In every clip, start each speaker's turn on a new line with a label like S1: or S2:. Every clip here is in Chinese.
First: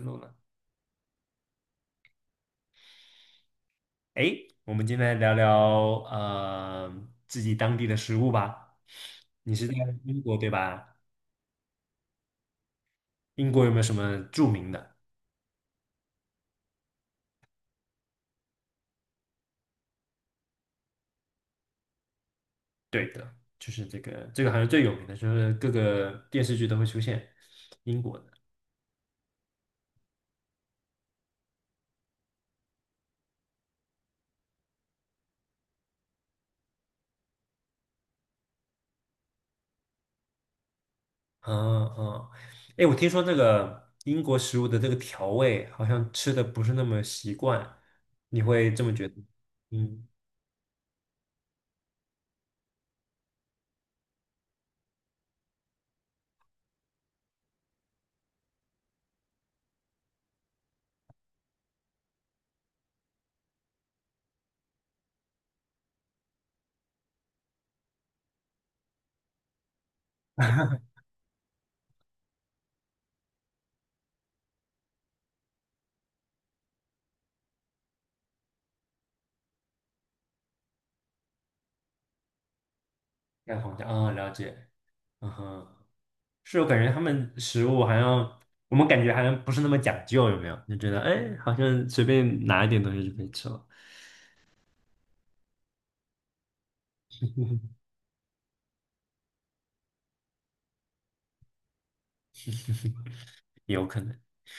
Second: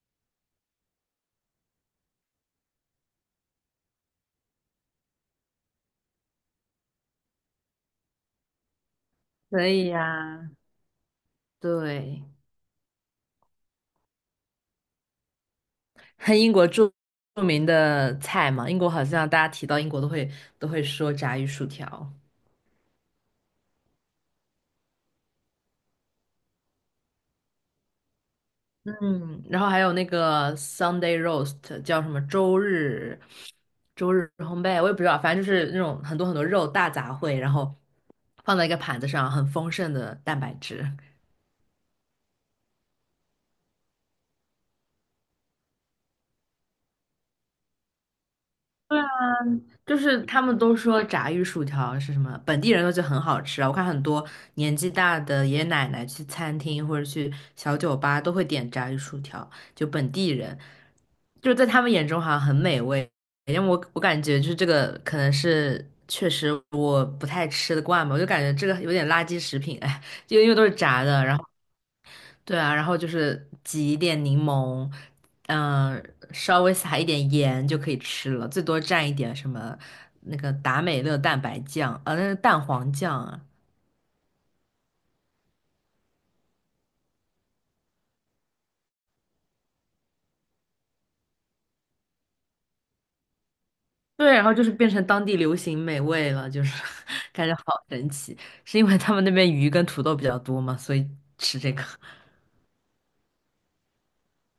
S1: 录了。诶，我们今天来聊聊自己当地的食物吧。你是
S2: 可
S1: 在
S2: 以
S1: 英国对
S2: 呀、
S1: 吧？
S2: 对，
S1: 英国有没有什么著名的？
S2: 很英国著著名的菜嘛，英国好像大家提到英国都会都会说炸鱼薯条。
S1: 对的，就是这个好像最有名的，就是各个电视剧都会出现英国的。
S2: 嗯，然后还有那个 Sunday roast 叫什么周日烘焙，我也不知道，反正就是那种很多很多肉大杂烩，然后放在一个盘子上，很丰盛的蛋白质。
S1: 嗯嗯。诶，我听说这个英国食物的这个调味好像吃的不是那么习惯，你会这么觉得？
S2: 就
S1: 嗯。
S2: 是他们都说炸鱼薯条是什么，本地人都觉得很好吃啊。我看很多年纪大的爷爷奶奶去餐厅或者去小酒吧都会点炸鱼薯条，就本地人，就在他们眼中好像很美味。因为我感觉就是这个可能是确实我不太吃得惯吧，我就感觉这个有点垃圾食品，哎，就因为都是炸的，然后。对啊，然后就是挤一点柠檬，嗯、稍微撒一点盐就可以吃了，最多蘸一点什么那个达美乐蛋白酱，啊，那个蛋黄酱啊。
S1: 蛋黄酱啊，了解。嗯哼。是我感觉他们食物好像我们感觉好像不是那么讲究，有没有？就觉得哎，好像随便拿一点东西就可以吃了，
S2: 对，然后就是变成当地流行美味了，就是 感觉好神奇。是因为他们那边鱼跟土豆比较多嘛，所以吃这个。
S1: 也有可能。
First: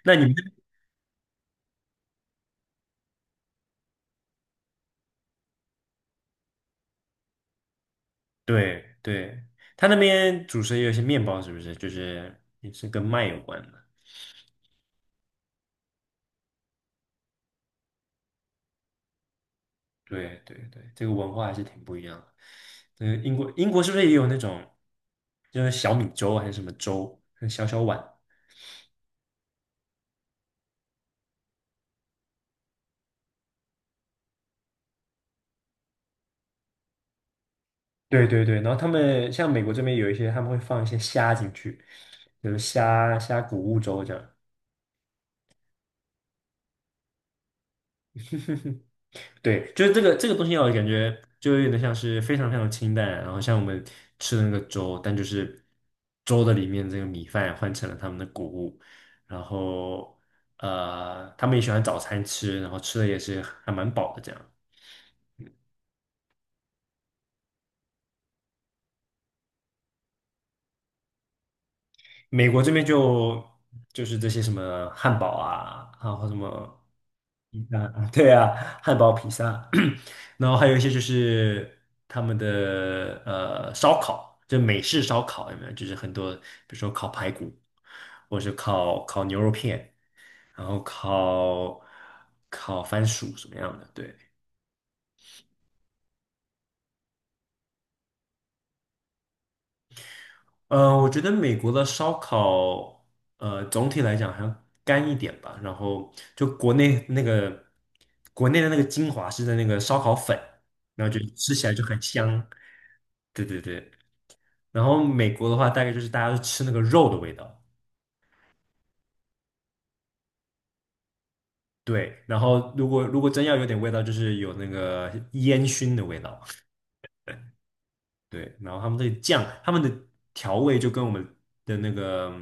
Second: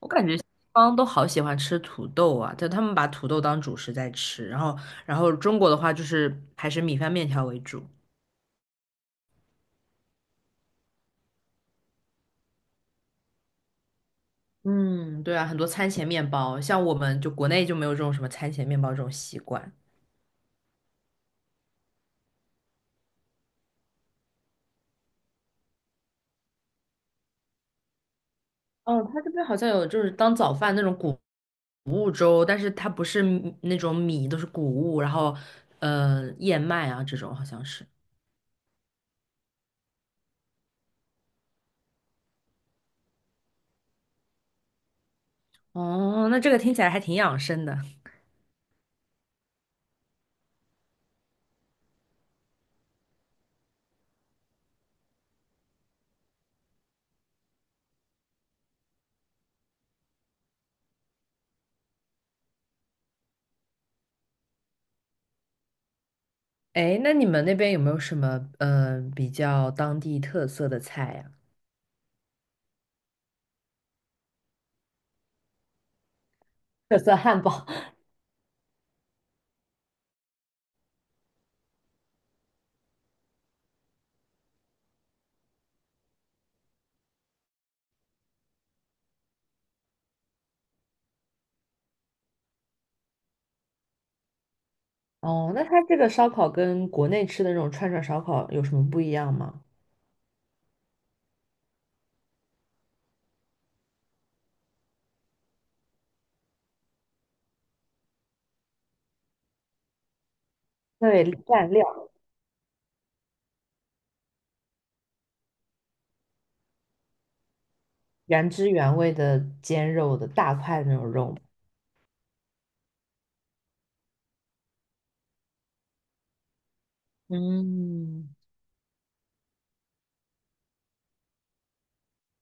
S2: 我
S1: 那你
S2: 感
S1: 们
S2: 觉西方都好喜欢吃土豆啊，就他们把土豆当主食在吃，然后然后中国的话就是还是米饭面条为主。
S1: 对对，他那边主食也有一些面包，是不是？就是也是跟麦有关的。
S2: 嗯，对啊，很多餐前面包，像我们就国内就没有这种什么餐前面包这种习惯。
S1: 对对对，这个文化还是挺不一样的。嗯，英国是不是也有那种就是小米粥还是什么粥，小小碗？
S2: 哦，他这边好像有就是当早饭那种谷物粥，但是它不是米那种米，都是谷物，然后燕麦啊这种好像是。
S1: 对对对，然后他们像美国这边有一些，他们会放一些虾进去，就是虾谷物粥这样。
S2: 哦，那这个听起来还挺养生的。
S1: 对，就是这个东西让我感觉就有点像是非常非常清淡，然后像我们吃的那个粥，但就是粥的里面这个米饭换成了他们的谷物，然后他们也喜欢早餐吃，然后吃的也是还蛮饱的这样。
S2: 哎，那你们那边有没有什么比较当地特色的菜呀、
S1: 美国这边就是这些什么汉堡啊，然后什么。
S2: 特色汉
S1: 披
S2: 堡。
S1: 萨，啊对啊，汉堡、披萨，然后还有一些就是他们的烧烤，就美式烧烤有没有？就是很多，比如说烤排骨，或者是烤牛肉片，然后烤番薯什么样的？对。
S2: 哦，那它这个烧烤跟国内吃的那种串串烧烤有什么不一样吗？
S1: 我觉得美国的烧烤，总体来讲好像干一点吧，然后就国内的那个精华是在那个烧烤粉，然后就
S2: 对，
S1: 吃起
S2: 蘸
S1: 来就很
S2: 料。
S1: 香。对对对。然后美国的话，大概就是大家都吃那个肉的味道。
S2: 原汁原味的煎肉的大块的那种肉。
S1: 对。然后如果真要有点味道，就是有那个烟熏的味道。
S2: 嗯，
S1: 对。然后他们这个酱，他们的调味就跟我们的那个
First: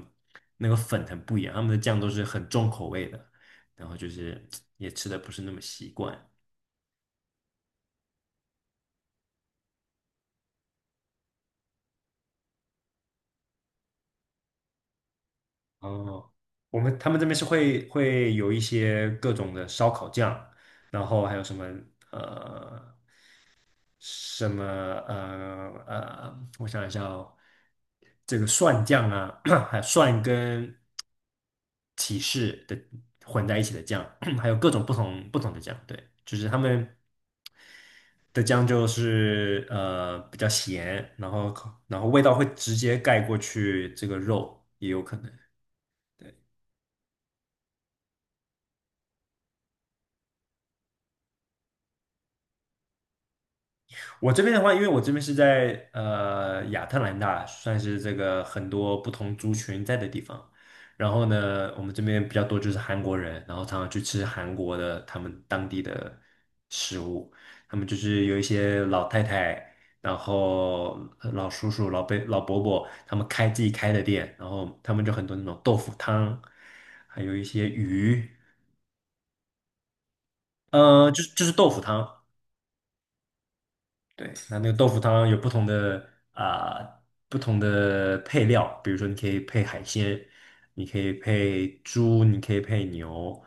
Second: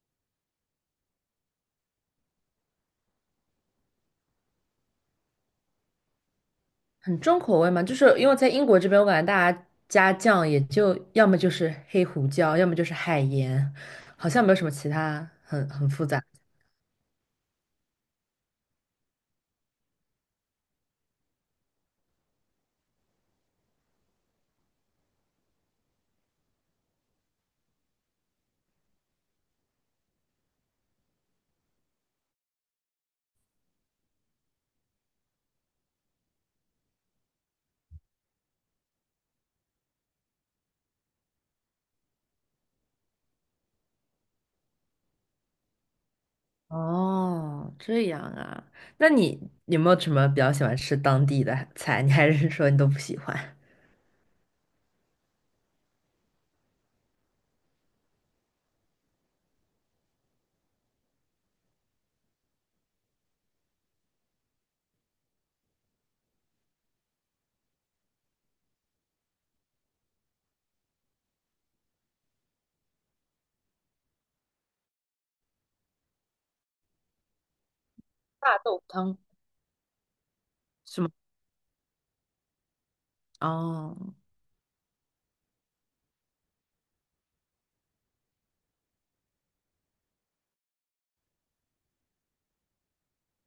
S1: 那个粉很不一样，他们的酱都是很重口味的，然后就是也吃的不是那么习惯。
S2: 很重口味嘛，就是因为在英国这边，我感觉大家加酱也就要么就是黑胡椒，要么就是海盐，好像没有什么其他很复杂。
S1: 哦，我们他们这边是会有一些各种的烧烤酱，然后还有什么呃什么我想一下哦，这个蒜酱啊，还有蒜跟，是的，混在一起的酱，还有各种不同的酱。对，就是他们的酱就是比较咸，然后味道会直接盖过去这个肉，也有可能。对。
S2: 哦，这样啊，那你有没有什么比较喜欢吃当地的菜？你还是说你都不喜欢？
S1: 我这边的话，因为我这边是在亚特兰大，算是这个很多不同族群在的地方。然后呢，我们这边比较多就是韩国人，然后常常去吃韩国的他们当地的食物。他们就是有一些老太太，然后老叔叔、老伯、老伯伯，他们开自己开的店，然后他们就很多那种豆腐汤，还有一些鱼。
S2: 大豆汤是吗？
S1: 就是豆腐汤。
S2: 哦，
S1: 对，那个豆腐汤有不同的啊、不同的配料，比如说你可以配海鲜，你可以配猪，你可以配牛，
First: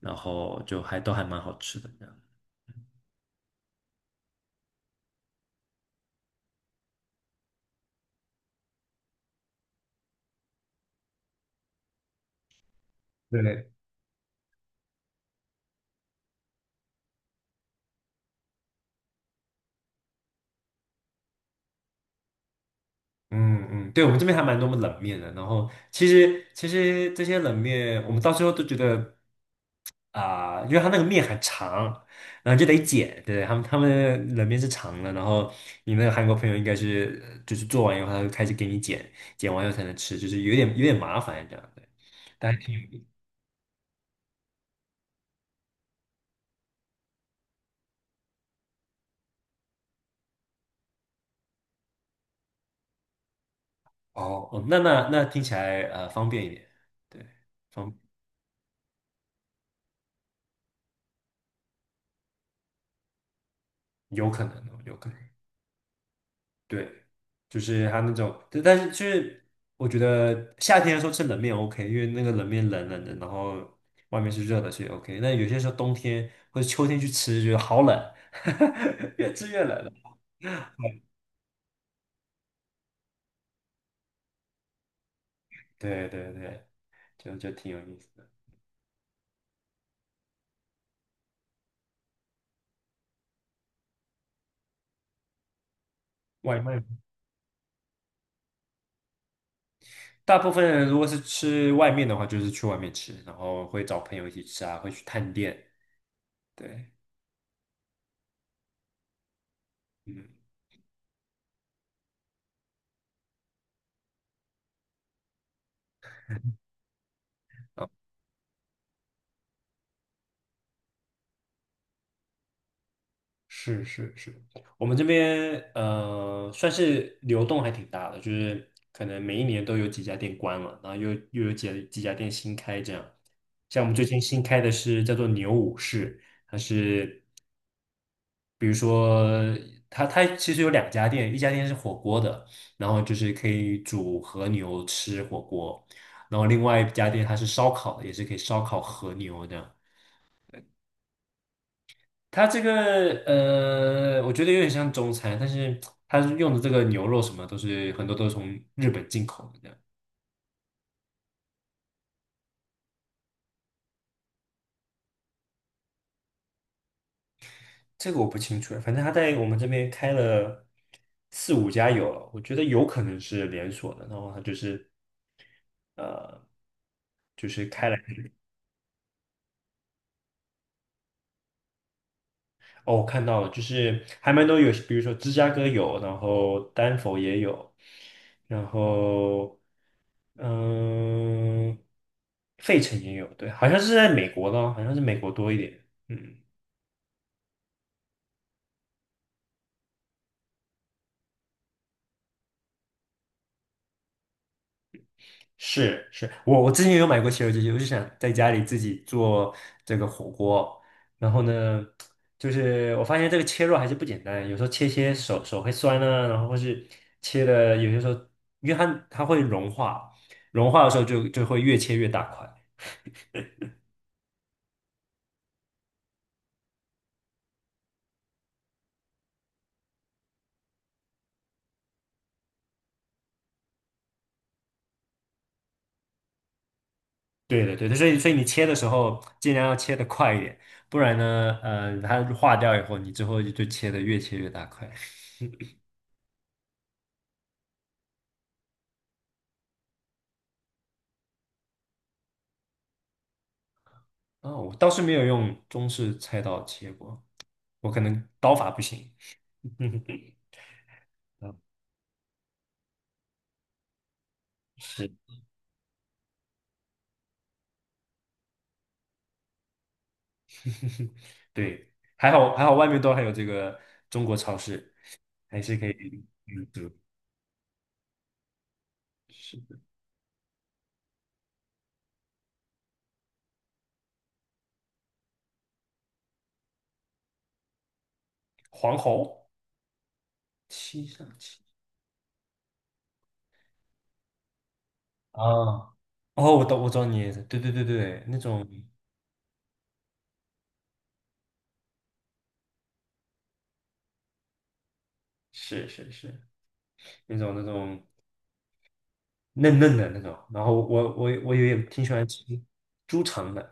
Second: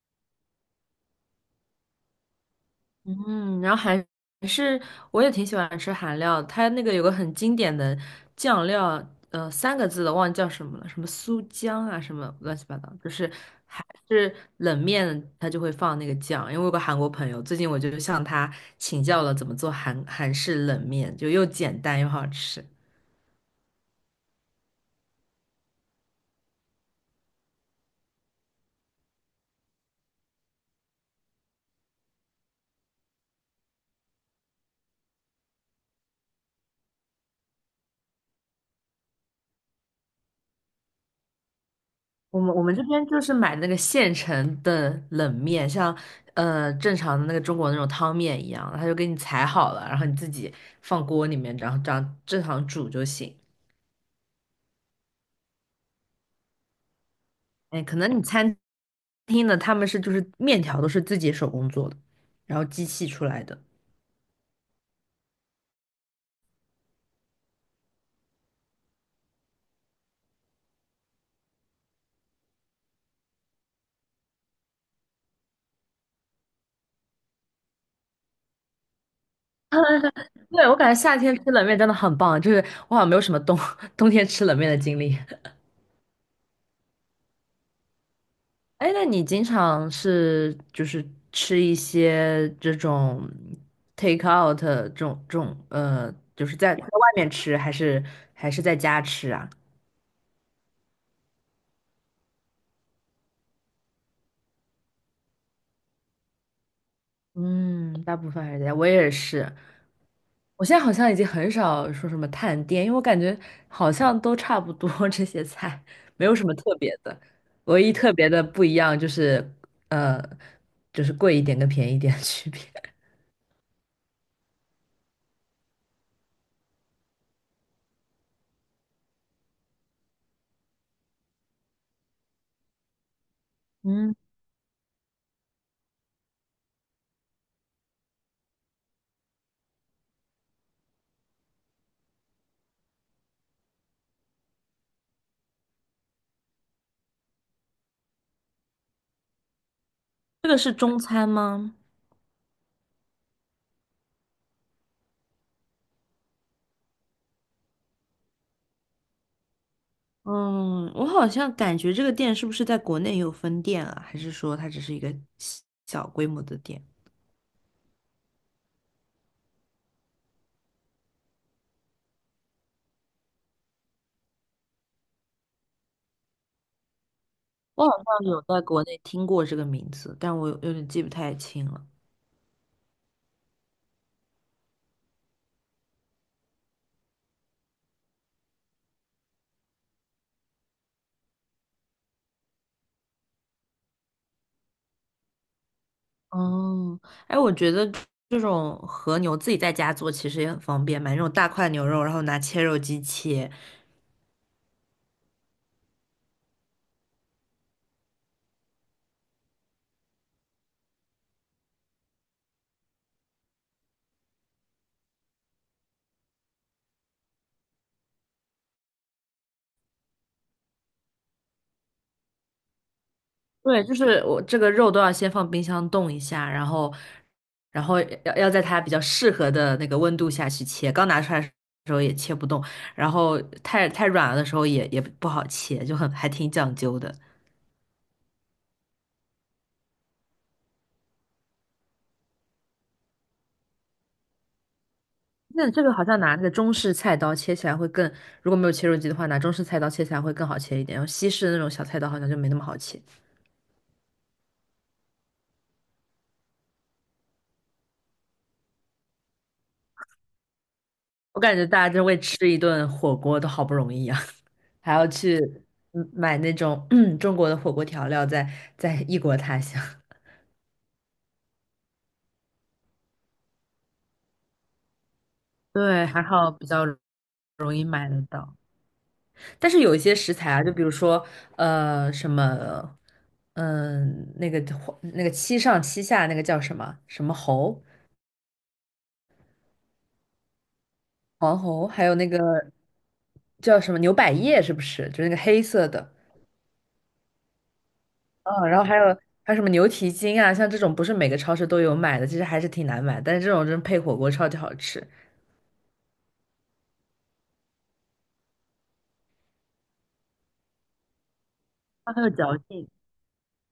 S1: 然后就还都还蛮好吃的这样。
S2: 嗯，然后是我也挺喜欢吃韩料的，它那个有个很经典的酱料，三个字的忘记叫什么了，什么苏姜啊，什么乱七八糟，就是
S1: 对。
S2: 还是冷面它就会放那个酱。因为我有个韩国朋友，最近我就向他请教了怎么做韩式冷面，就又简单又好吃。
S1: 嗯嗯，对，我们这边还蛮多冷面的，然后其实这些冷面，我们到最后都觉得。啊，因为它那个面很长，然后就得剪。对，他们冷面是长的，然后你那个韩国朋友应该是就是做完以后，他就开始给你剪，剪完以后才能吃，就是有点麻烦这样。对。但
S2: 我们这边就是买那个现成的冷面，像正常的那个中国那种汤面一样，他就给你裁好了，然后你自己放锅里面，然后这样正常煮就行。
S1: 哦,那听起来方便一点。对，
S2: 哎，
S1: 方
S2: 可能你餐厅的他们是就是面条都是自己手工做的，然后机器出来的。
S1: 有可能。对，就是它那种，但是就是我觉得夏天的时候吃冷面 OK,因为那个冷面冷冷的，然后外面是热的，所以 OK。那有些时候冬天或者秋天去吃，觉得好冷，越吃越冷了。
S2: 对，我感觉夏天吃冷面真的很棒，就是我好像没有什么冬 冬天吃冷面的经历。
S1: 对对对，就挺有意思的。
S2: 哎，那你经常是就是吃一些这种 take out 这种就是
S1: 外
S2: 在
S1: 卖，
S2: 外面吃，还是还是在家吃啊？
S1: 大部分人如果是吃外面的话，就是去外面吃，然后会找朋友一起吃啊，会去探店。对。
S2: 嗯，大部分还是在家，我也是。
S1: 嗯。
S2: 我现在好像已经很少说什么探店，因为我感觉好像都差不多 这些菜，没有什么特别的。唯一特别的不一样就是，呃，就是贵一点跟便宜一点的区别。
S1: 是是是，我们这边算是流动还挺大的，就是可能每一年都有几家店关了，然后又有几家店新开这样。像我们最
S2: 嗯，
S1: 近新开的是叫做牛武士，比如说它其实有两家店，一家店是火锅的，然后就是可以煮和牛吃火锅，然后另外一家店它是烧烤的，也是可以烧烤和牛的。
S2: 这个是中餐吗？
S1: 它这个我觉得有点像中餐，但是它用的这个牛肉什么很多都是从日本进口的这样。
S2: 嗯，我好像感觉这个店是不是在国内也有分店啊？还是说它只是一个小小规模的店？
S1: 这个我不清楚，反正它在我们这边开了四五家有了，我觉得有可能是连锁的。然后它就是
S2: 我好像有在国内听过这个名字，但我有点记不太清了。
S1: 哦，我看到了，就是还蛮多有，比如说芝加哥有，然后丹佛也有，然后嗯，费城也有。对，好像是在美国的，哦，好像是美国多一点。嗯。
S2: 哦，哎，我觉得这种和牛自己在家做其实也很方便，买那种大块牛肉，然后拿切肉机切，
S1: 是是，我之前也有买过西游记，我就想在家里自己做这个火锅。然后呢，就是我发现这个切肉还是不简单，有时候切手会酸啊，然后或是切的有些时候，因为它会融化，融化的时候就会越切越大块。
S2: 对，就是我这个肉都要先放冰箱冻一下，然后，然后要在它比较适合的那个温度下去切。刚拿出来的时候也切不动，然后太软了的时候也不好切，就很还挺讲究的。
S1: 对的对的，所以你切的时候尽量要切的快一点，不然呢，它化掉以后，你之后就切的越切越大块。
S2: 那这个好像拿那个中式菜刀切起来会更，如果没有切肉机的话，拿中式菜刀切起来会更好切一点，然后西式的那种小菜刀好像就没那么好切。
S1: 哦，我倒是没有用中式菜刀切过，我可能刀法不行。嗯。
S2: 我
S1: 啊，
S2: 感觉大家就为吃一顿火锅都好不容易啊，还要
S1: 是。
S2: 去嗯买那种 嗯中国的火锅调料在，在异国他乡。
S1: 对，还好还好，外面都还有这个中国超市，还 是可以。
S2: 对，还好
S1: 嗯，
S2: 比较
S1: 对，
S2: 容易买得到。
S1: 是
S2: 但
S1: 的。
S2: 是有一些食材啊，就比如说呃什么，嗯、那个七上七下那个叫什么什么猴
S1: 黄喉七上七
S2: 黄猴，还有那个叫什么牛百叶，是不是？就是那个黑色
S1: 啊。
S2: 的。
S1: 哦，我懂，我知道你意思，对对对对，那种
S2: 嗯，然后还有还有什么牛蹄筋啊，像这种不是每个超市都有买的，其实还是挺难买，但是这种真配火锅超级好吃。
S1: 是是是，那种嫩嫩的那种，然后我也挺喜
S2: 它很
S1: 欢
S2: 有
S1: 吃
S2: 嚼劲。
S1: 猪肠的。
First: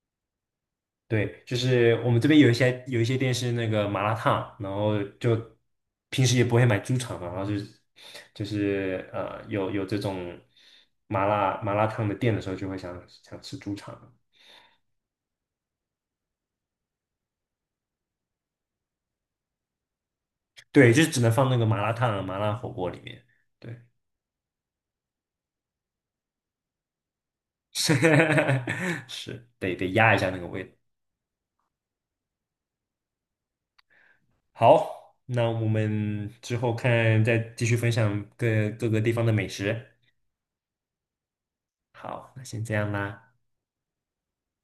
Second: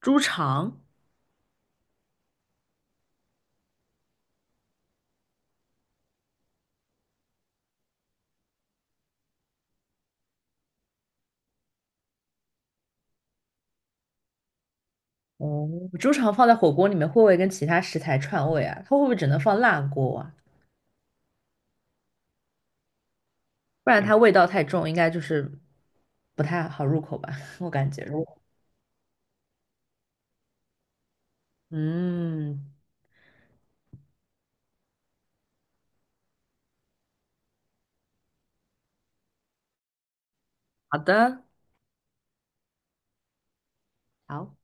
S2: 猪肠，
S1: 对，就是我们这边有一些店是那个麻辣烫，然后就平时也不会买猪肠嘛，然后就是有这种麻辣烫的店的时候，就会想吃猪肠。
S2: 哦，猪肠放在火锅里面会不会跟其他食材串味啊？它会不会只能放辣锅啊？
S1: 对，就是只能放那个麻辣烫啊、麻辣火锅里面。对，
S2: 不然它味道太重，应该就是不太好入口吧，我 感
S1: 是
S2: 觉。
S1: 是得压一下那个味道。
S2: 嗯，
S1: 好，那我们之后看再继续分享各个地方的美食。
S2: 好的，
S1: 好，那先这样啦。
S2: 好。